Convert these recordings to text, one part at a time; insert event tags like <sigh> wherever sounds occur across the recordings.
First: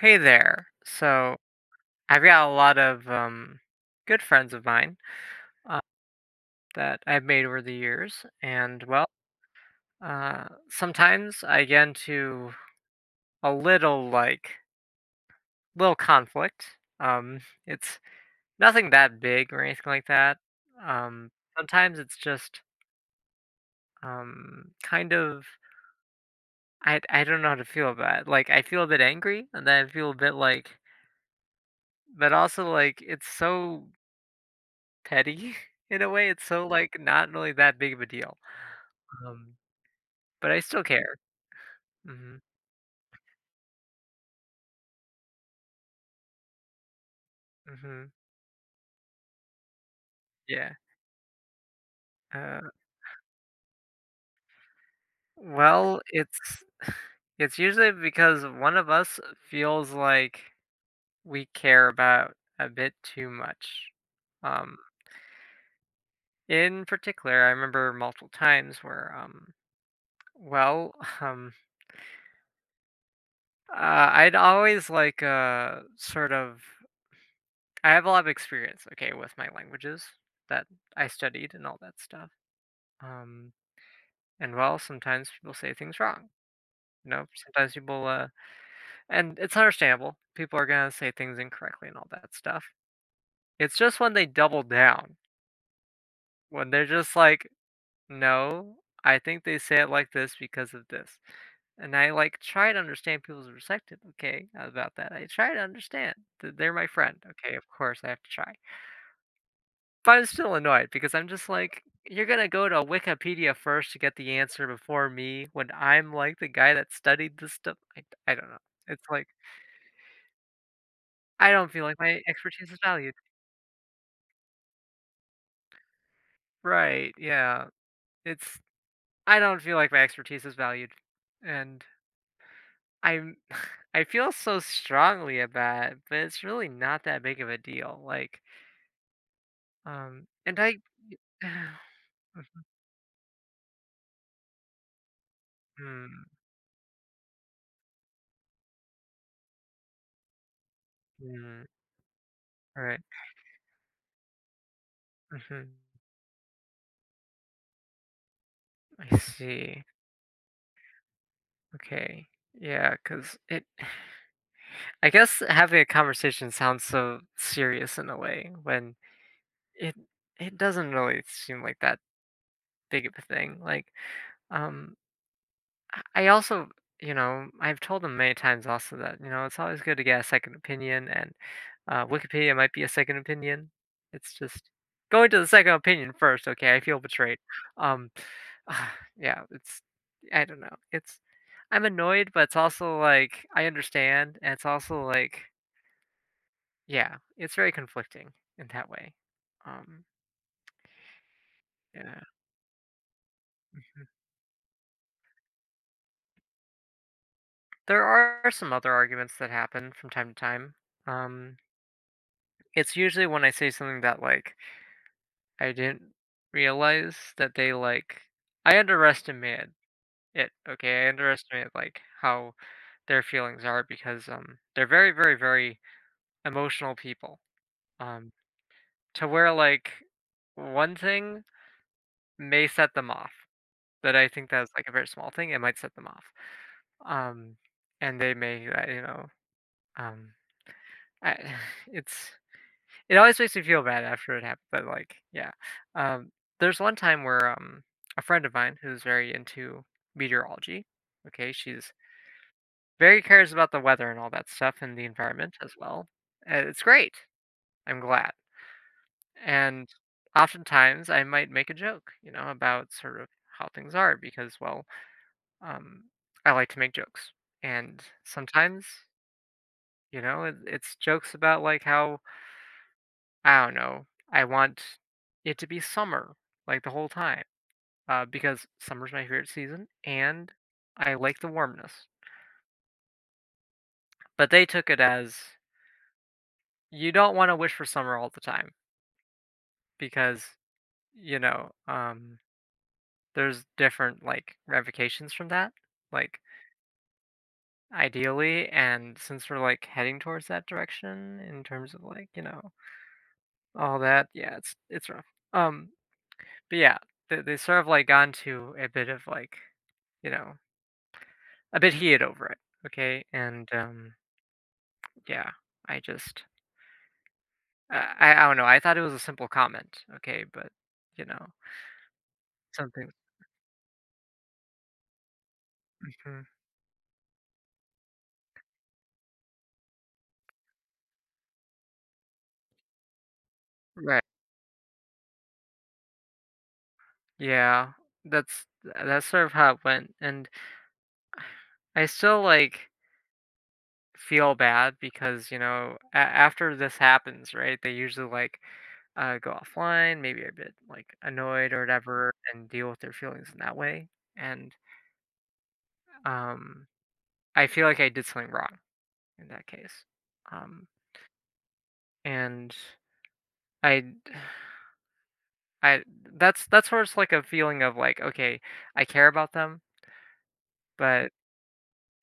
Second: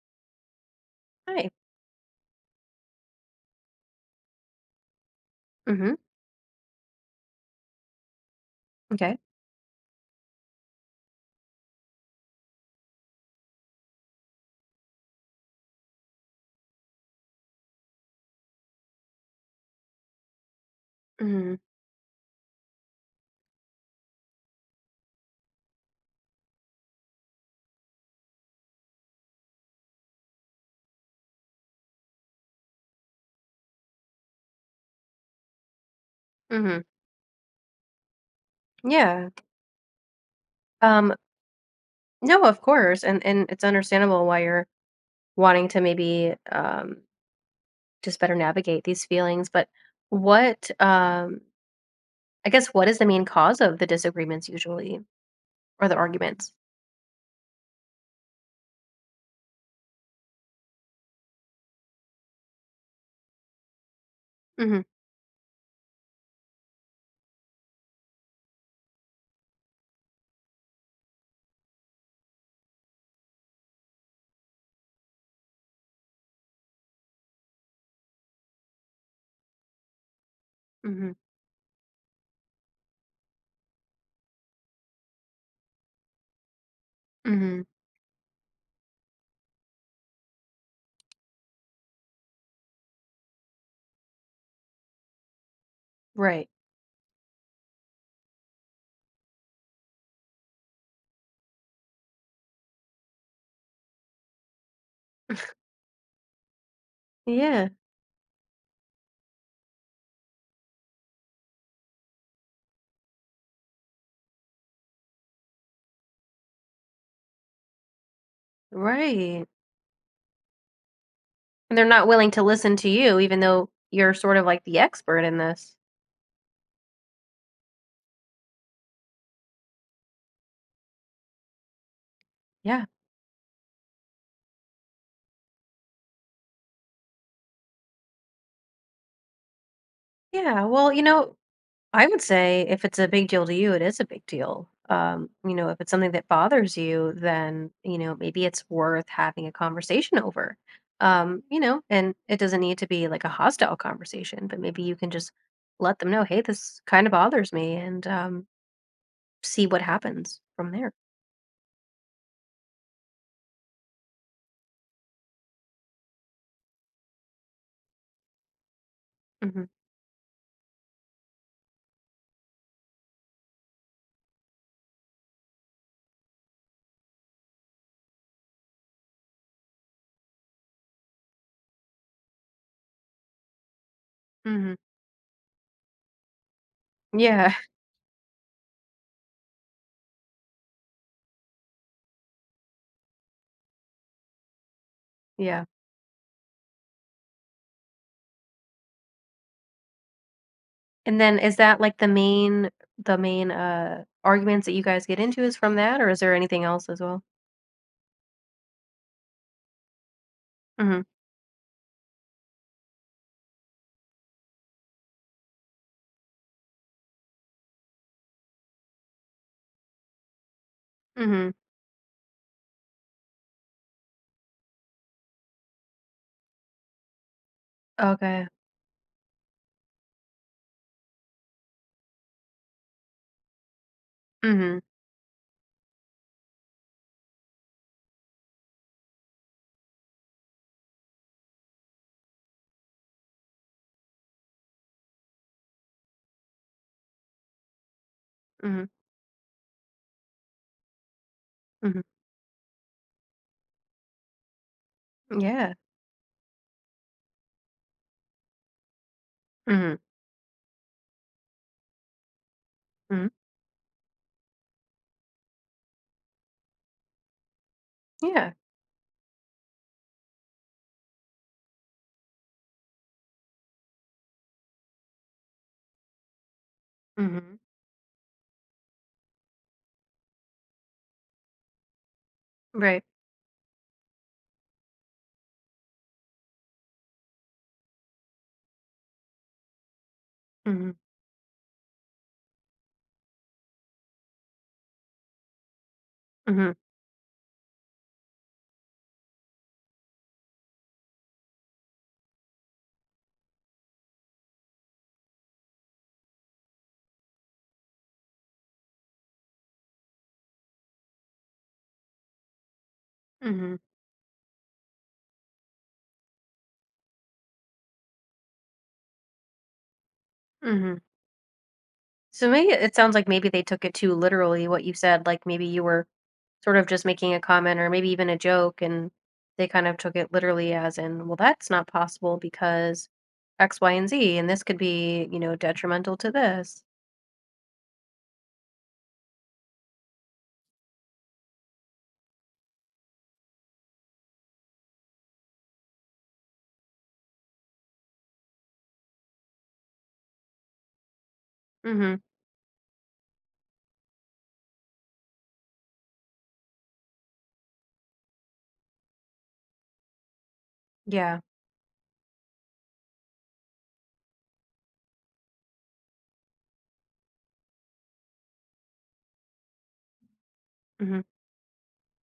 Hey there. So Hi. I've got a lot of good friends of mine uh, Mhm. that I've made over the years, and well, Okay. uh, sometimes I get into a little little conflict. Um, it's nothing that big or anything like that. Um, Mhm. sometimes it's just kind of I don't know how to feel about it. Like I feel a bit angry, and then I feel a bit like, but also like it's so petty <laughs> in a way. It's so, Mhm. like, not really that big of a deal, Yeah. um, but I still Um care. Mhm, no, of course. And it's understandable why you're wanting to maybe mhm, just better navigate these feelings, but what yeah, I guess uh, what is the main cause of the disagreements usually or the well, it's arguments? it's usually because one of us feels like we care about a bit too much. Um, Mhm. in particular, I remember multiple times where, well, <laughs> um, I'd always, like, sort of I have a lot of experience, okay, with my languages that I Mhm. studied and all that stuff. Um, and well, sometimes people say things wrong. You know, Mhm. sometimes people, and it's understandable. People are gonna say things incorrectly and all that stuff. It's just when they double down, Right. when they're just like, no, I think they say it like this because of this. And I like try to understand people's perspective, okay, about that. I try to understand that they're my friend. Okay, of Yeah. course I have to try. But I was still annoyed because I'm just like, "You're gonna go to Wikipedia first to get the answer before me when I'm, like, the guy that studied this stuff." I don't know. It's like, Right. I don't And they're feel like not my willing to expertise listen is to valued. you even though you're sort of like the expert in this. Right, yeah. It's I don't feel like my expertise is valued, and Yeah. I'm <laughs> I feel so strongly about it, but it's really not that big of a deal, like, and Yeah. I Well, I would say if it's a big deal to you, it is a big deal. <sighs> If it's mm, something that bothers you, then, maybe it's worth having a conversation over. Mm, And it doesn't need to right, be like a hostile conversation, but maybe you can just mhm, let them know, hey, this kind of bothers me and I see what see. happens from there. Okay. Yeah, because it <sighs> I guess having a conversation sounds so serious in a way when Hmm. it it doesn't really seem like that big of a thing. Like, um, I also, you know, I've told them many times also that, you know, it's always good to get a second opinion and Wikipedia might be a second opinion. It's just Hmm. going to the second opinion first. Okay, I feel betrayed. Yeah, Um, <sighs> yeah, it's I don't know. It's I'm annoyed, but it's also like I understand, and it's also like <laughs> yeah. yeah, it's very conflicting in that way. Um, And then is that like the yeah, main the main uh mhm. arguments that you guys get into is from that or is there anything else as well? There are some other arguments that happen from time to time. Hmm. Um, it's usually when I say something that like I didn't realize that they like I underestimated it. Okay, I Hmm. underestimated like how their feelings are because they're very very very emotional people. Um, Okay. to where like one thing may set them off, but I think that's, Hmm. like, a very small thing, it might set them off. Um, and they may, you know, um, I <sighs> it's it always makes me feel bad after it happened, but, like, yeah. Um, there's one time where, a friend of mine Hmm. who's very into meteorology, okay, she's Mhm. very cares about the weather and all that stuff and the environment as Yeah. well, and it's great, I'm glad, and Mhm. oftentimes, I might make a joke, you know, about sort Mhm. of how things are because, well, Um, I like to make jokes, and Yeah. sometimes, you know, it's jokes about like how I don't know. I want it to be summer like the whole time Mhm. Because summer's my favorite season, and I like the warmness. Right. But they took it as you don't want to wish for summer all the time because Mhm. you know there's different like ramifications from that. Like Mhm. ideally and since we're like heading towards that direction in terms of like you know all that, yeah, it's rough. Um, but yeah, they sort of like gone to a bit of like, you know, a bit heated over it. Okay, and Mhm. Yeah, I just I don't know. I thought it was a simple comment. Okay, but Mhm. you know, So maybe it something. sounds like maybe they took it too literally what you said, like maybe you were Mhm. sort of just making a comment or maybe even a joke and they kind of took it literally as in, well, that's not possible because X, Y, and Right. Z, and this could be, detrimental to this. Yeah, that's sort of how it went, and I still like feel bad because, you know, after this happens, right, they usually like go offline, maybe a bit like annoyed or Hmm. whatever, and deal with their feelings in that way. And um, I feel like I did something wrong in that case. Um, Yeah. and I, I that's where it's like a feeling of like, okay, I care about them, Hmm. but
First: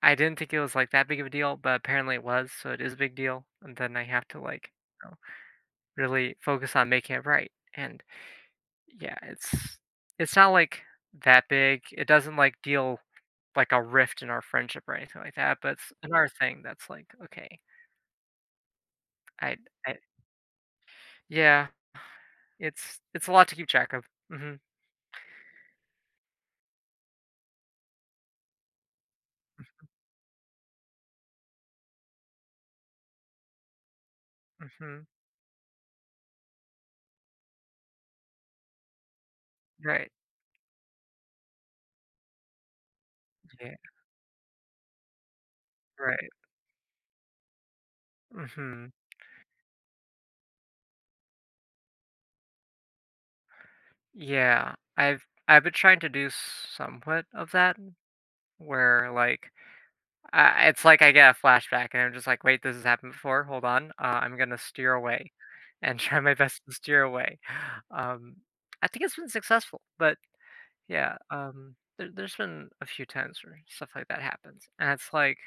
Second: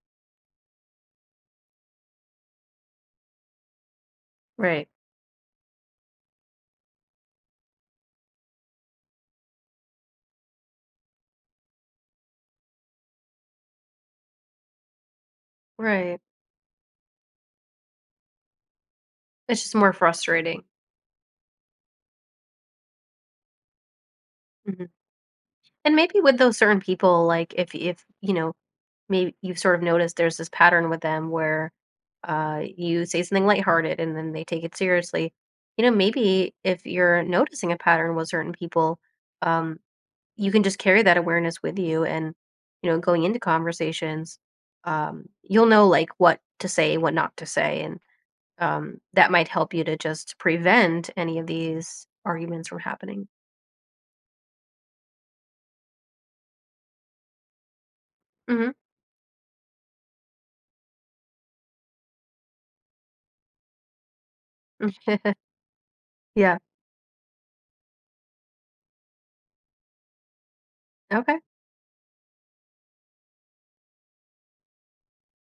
I didn't think it was like that big of a deal, but apparently it was, so it is a big deal. And then I have to like Right. you know, really focus on making it right. And yeah, it's not, like, that big. It doesn't, like, deal like a rift in our friendship or anything like that, but it's Right. another thing that's, like, okay, I It's just more I frustrating. yeah, it's a lot to keep track of. Mhm, Hmm. And maybe with those certain people, like if you know. Maybe you've sort of noticed there's this pattern with them where, you say something lighthearted and then they take it mhm. seriously. Maybe if you're noticing a pattern with certain people, um, Right, you can just carry that awareness with you and, going into yeah, conversations, you'll know like right. what to say, what not to say, and Mhm. That might help you to just prevent any of these arguments from happening. Yeah, I've been trying to do somewhat of that Hmm. where, like it's like I get a flashback, and I'm just like, "Wait, this has happened before. Hold on, I'm gonna steer away, <laughs> <laughs> and try my Yeah. best to steer away." Um, I think it's been successful, but yeah, Okay. There's been a few times where stuff like that happens, and it's like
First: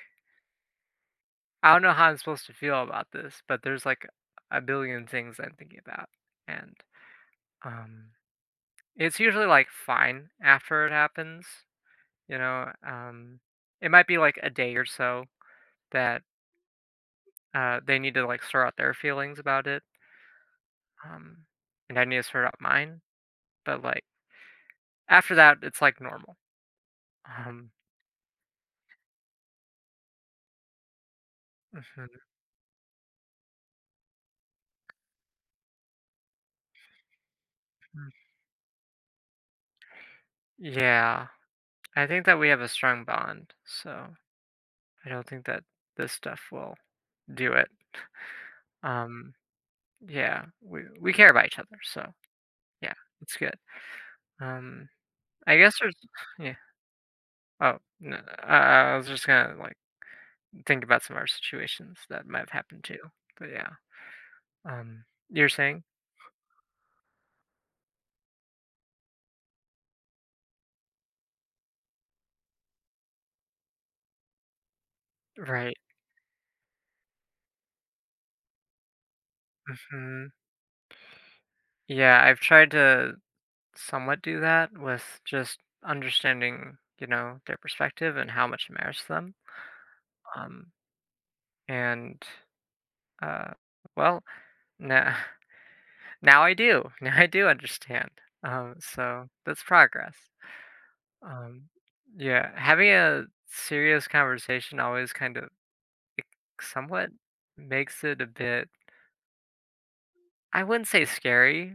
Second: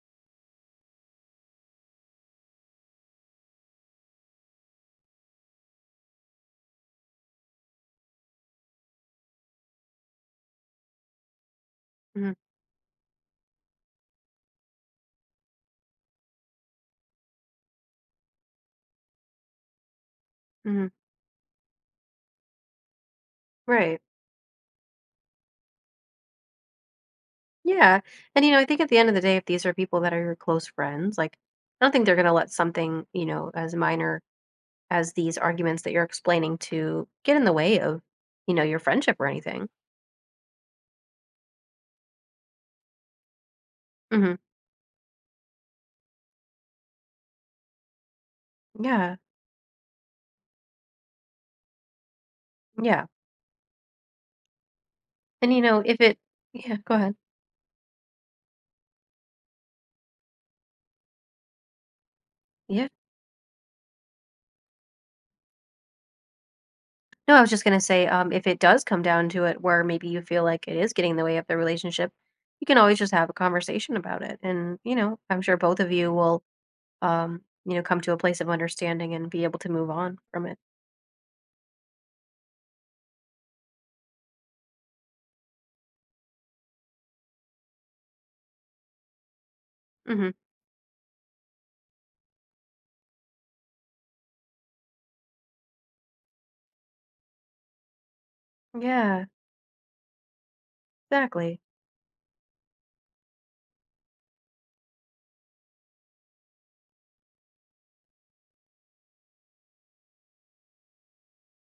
I don't know how I'm supposed to feel about this, but there's like a billion things I'm thinking about, and um, it's usually like fine after it happens, Hmm. you know. It might be like a day or so that they need to like sort out their feelings about it, Hmm. um, and I need to sort out mine. But Right. like after that, it's like normal. Um, Yeah. And, I think at the end of the day, if these are people that are your close friends, like, I don't think mhm, they're going to let something, as minor as these arguments that you're explaining to get in the way of, mhm. Your friendship or anything. Yeah, I think that we have a strong bond, so Hmm. I don't think that this stuff will do it. Yeah. Um, yeah, we care about each other, so yeah, Yeah. it's good. Um, And, I guess there's if it, <sighs> yeah. yeah, go ahead. Oh, no, I was just gonna like think about some of our situations that might have happened Yeah. too. But yeah, um, you're saying No, I was just going to say, if it does come down to it where maybe you feel like it is getting in the way of the relationship, you can always just have a conversation about it. And, I'm sure right. both of you will, come to a place of understanding and be able to move on Hmm. from it. Yeah, I've tried to somewhat do that with just understanding, you know, their perspective and how much it matters to them. Mhm. Um, and uh, well, now <laughs> now I do. <laughs> Now I do understand. Um, Yeah, so that's progress. exactly. Um, yeah, having a serious conversation always kind of it somewhat makes it a bit. I wouldn't say scary,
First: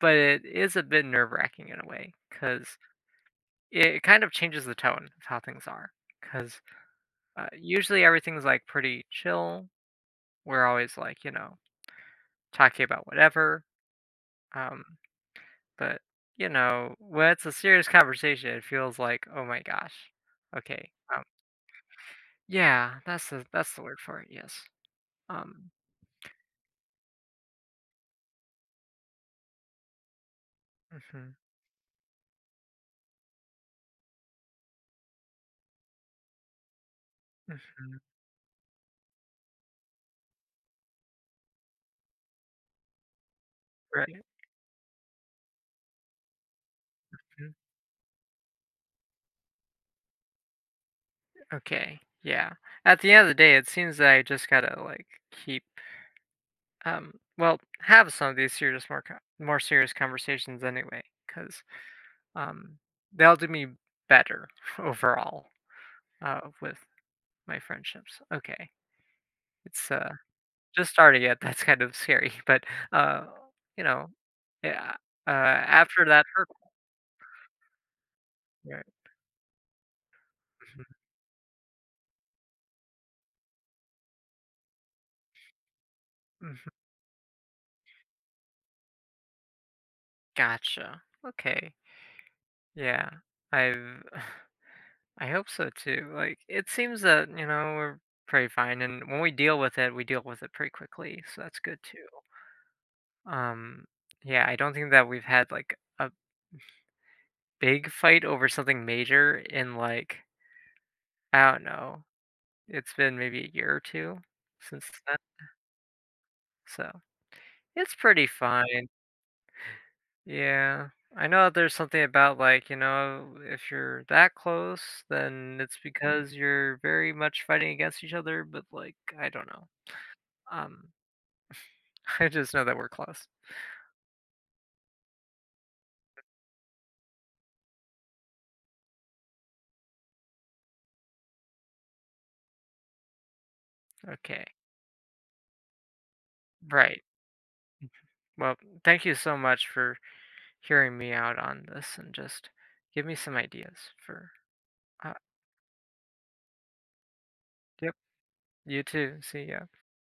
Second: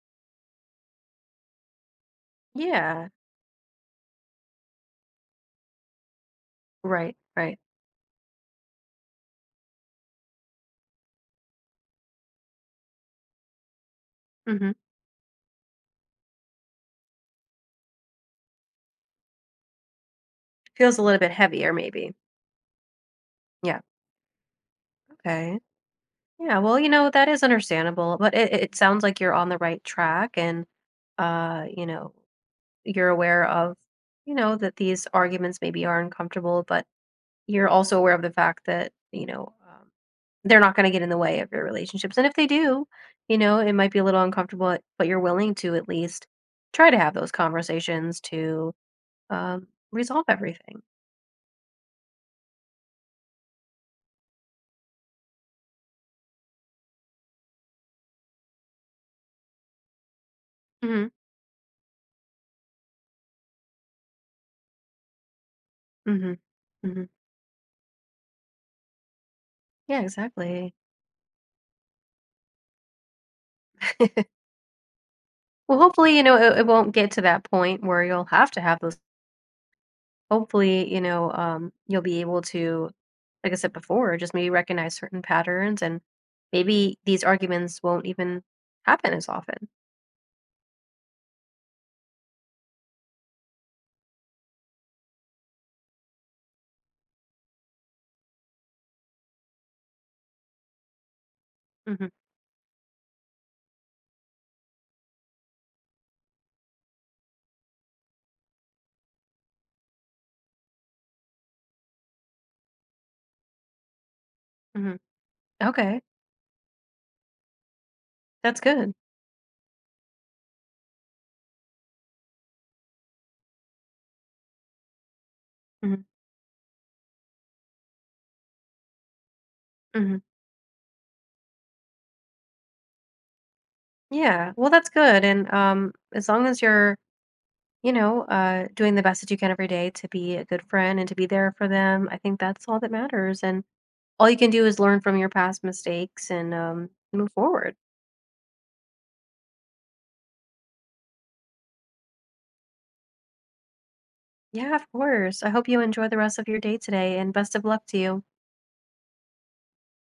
but it is a bit nerve wracking in a way because Yeah, it kind of changes the tone of how things are, 'cause, right, right. usually everything's, like, pretty chill. We're always, like, you know, talking about whatever, Hmm. um, but, you know, when it's a serious conversation, it feels like, "Oh my gosh, okay, Feels a little um." bit heavier, maybe. Yeah, that's Yeah. the word for it, yes. Okay. Um, Yeah. Well, you know that is understandable, but it sounds like you're on the right track, and mhm, you know you're aware of, you know that these arguments maybe are uncomfortable, but you're also mhm, aware of the fact that they're not going to get in the way of your relationships, and if they do, you know it might be a right, little uncomfortable, but you're willing to at least try to have those mhm, conversations to um, resolve everything. okay, yeah. At the end of the day, it seems that I just gotta, like, keep, well, have some of these serious more serious conversations anyway, Mhm, because. Um, they'll do me better <laughs> overall, mhm, with mhm. my friendships. Okay. It's, Yeah, uh, exactly. just starting it, <laughs> that's kind of scary, <laughs> but, uh, you know, <laughs> yeah, Well, after hopefully, that hurdle, it won't get to that point where you'll have to have right. those. Hopefully, you'll be able to, like I said before, just maybe recognize certain patterns, and Mhm, mhm. maybe these arguments won't even happen as often. Gotcha. Okay. Yeah. I've <sighs> I hope so too. Like, it seems that, you know, we're pretty fine, and when we deal with it, we deal with it pretty quickly, so that's good too. Hmm. Um, yeah, I don't think that we've had, like, a big fight over something major in, like, I don't know, it's been maybe a year or 2 since Hmm. then, Okay, so it's pretty that's fine. good. Yeah. I know that there's something about, like, you know, if you're that close, then it's Hmm. because you're very much fighting against each other, but, like, I don't know. Hmm. Um, <laughs> I just know that we're close. Yeah, well, that's good, and as long as you're doing the best that you can every day to be a good friend and to be there for them. I think that's all that matters. And all you Okay. can do is learn from your past mistakes and Right. move forward. Mhm. Well, thank you so much for hearing me out on this and just give me some ideas for Yeah, of uh, course. I hope you enjoy the rest of your day today and best of luck yep. to you. You too. See ya.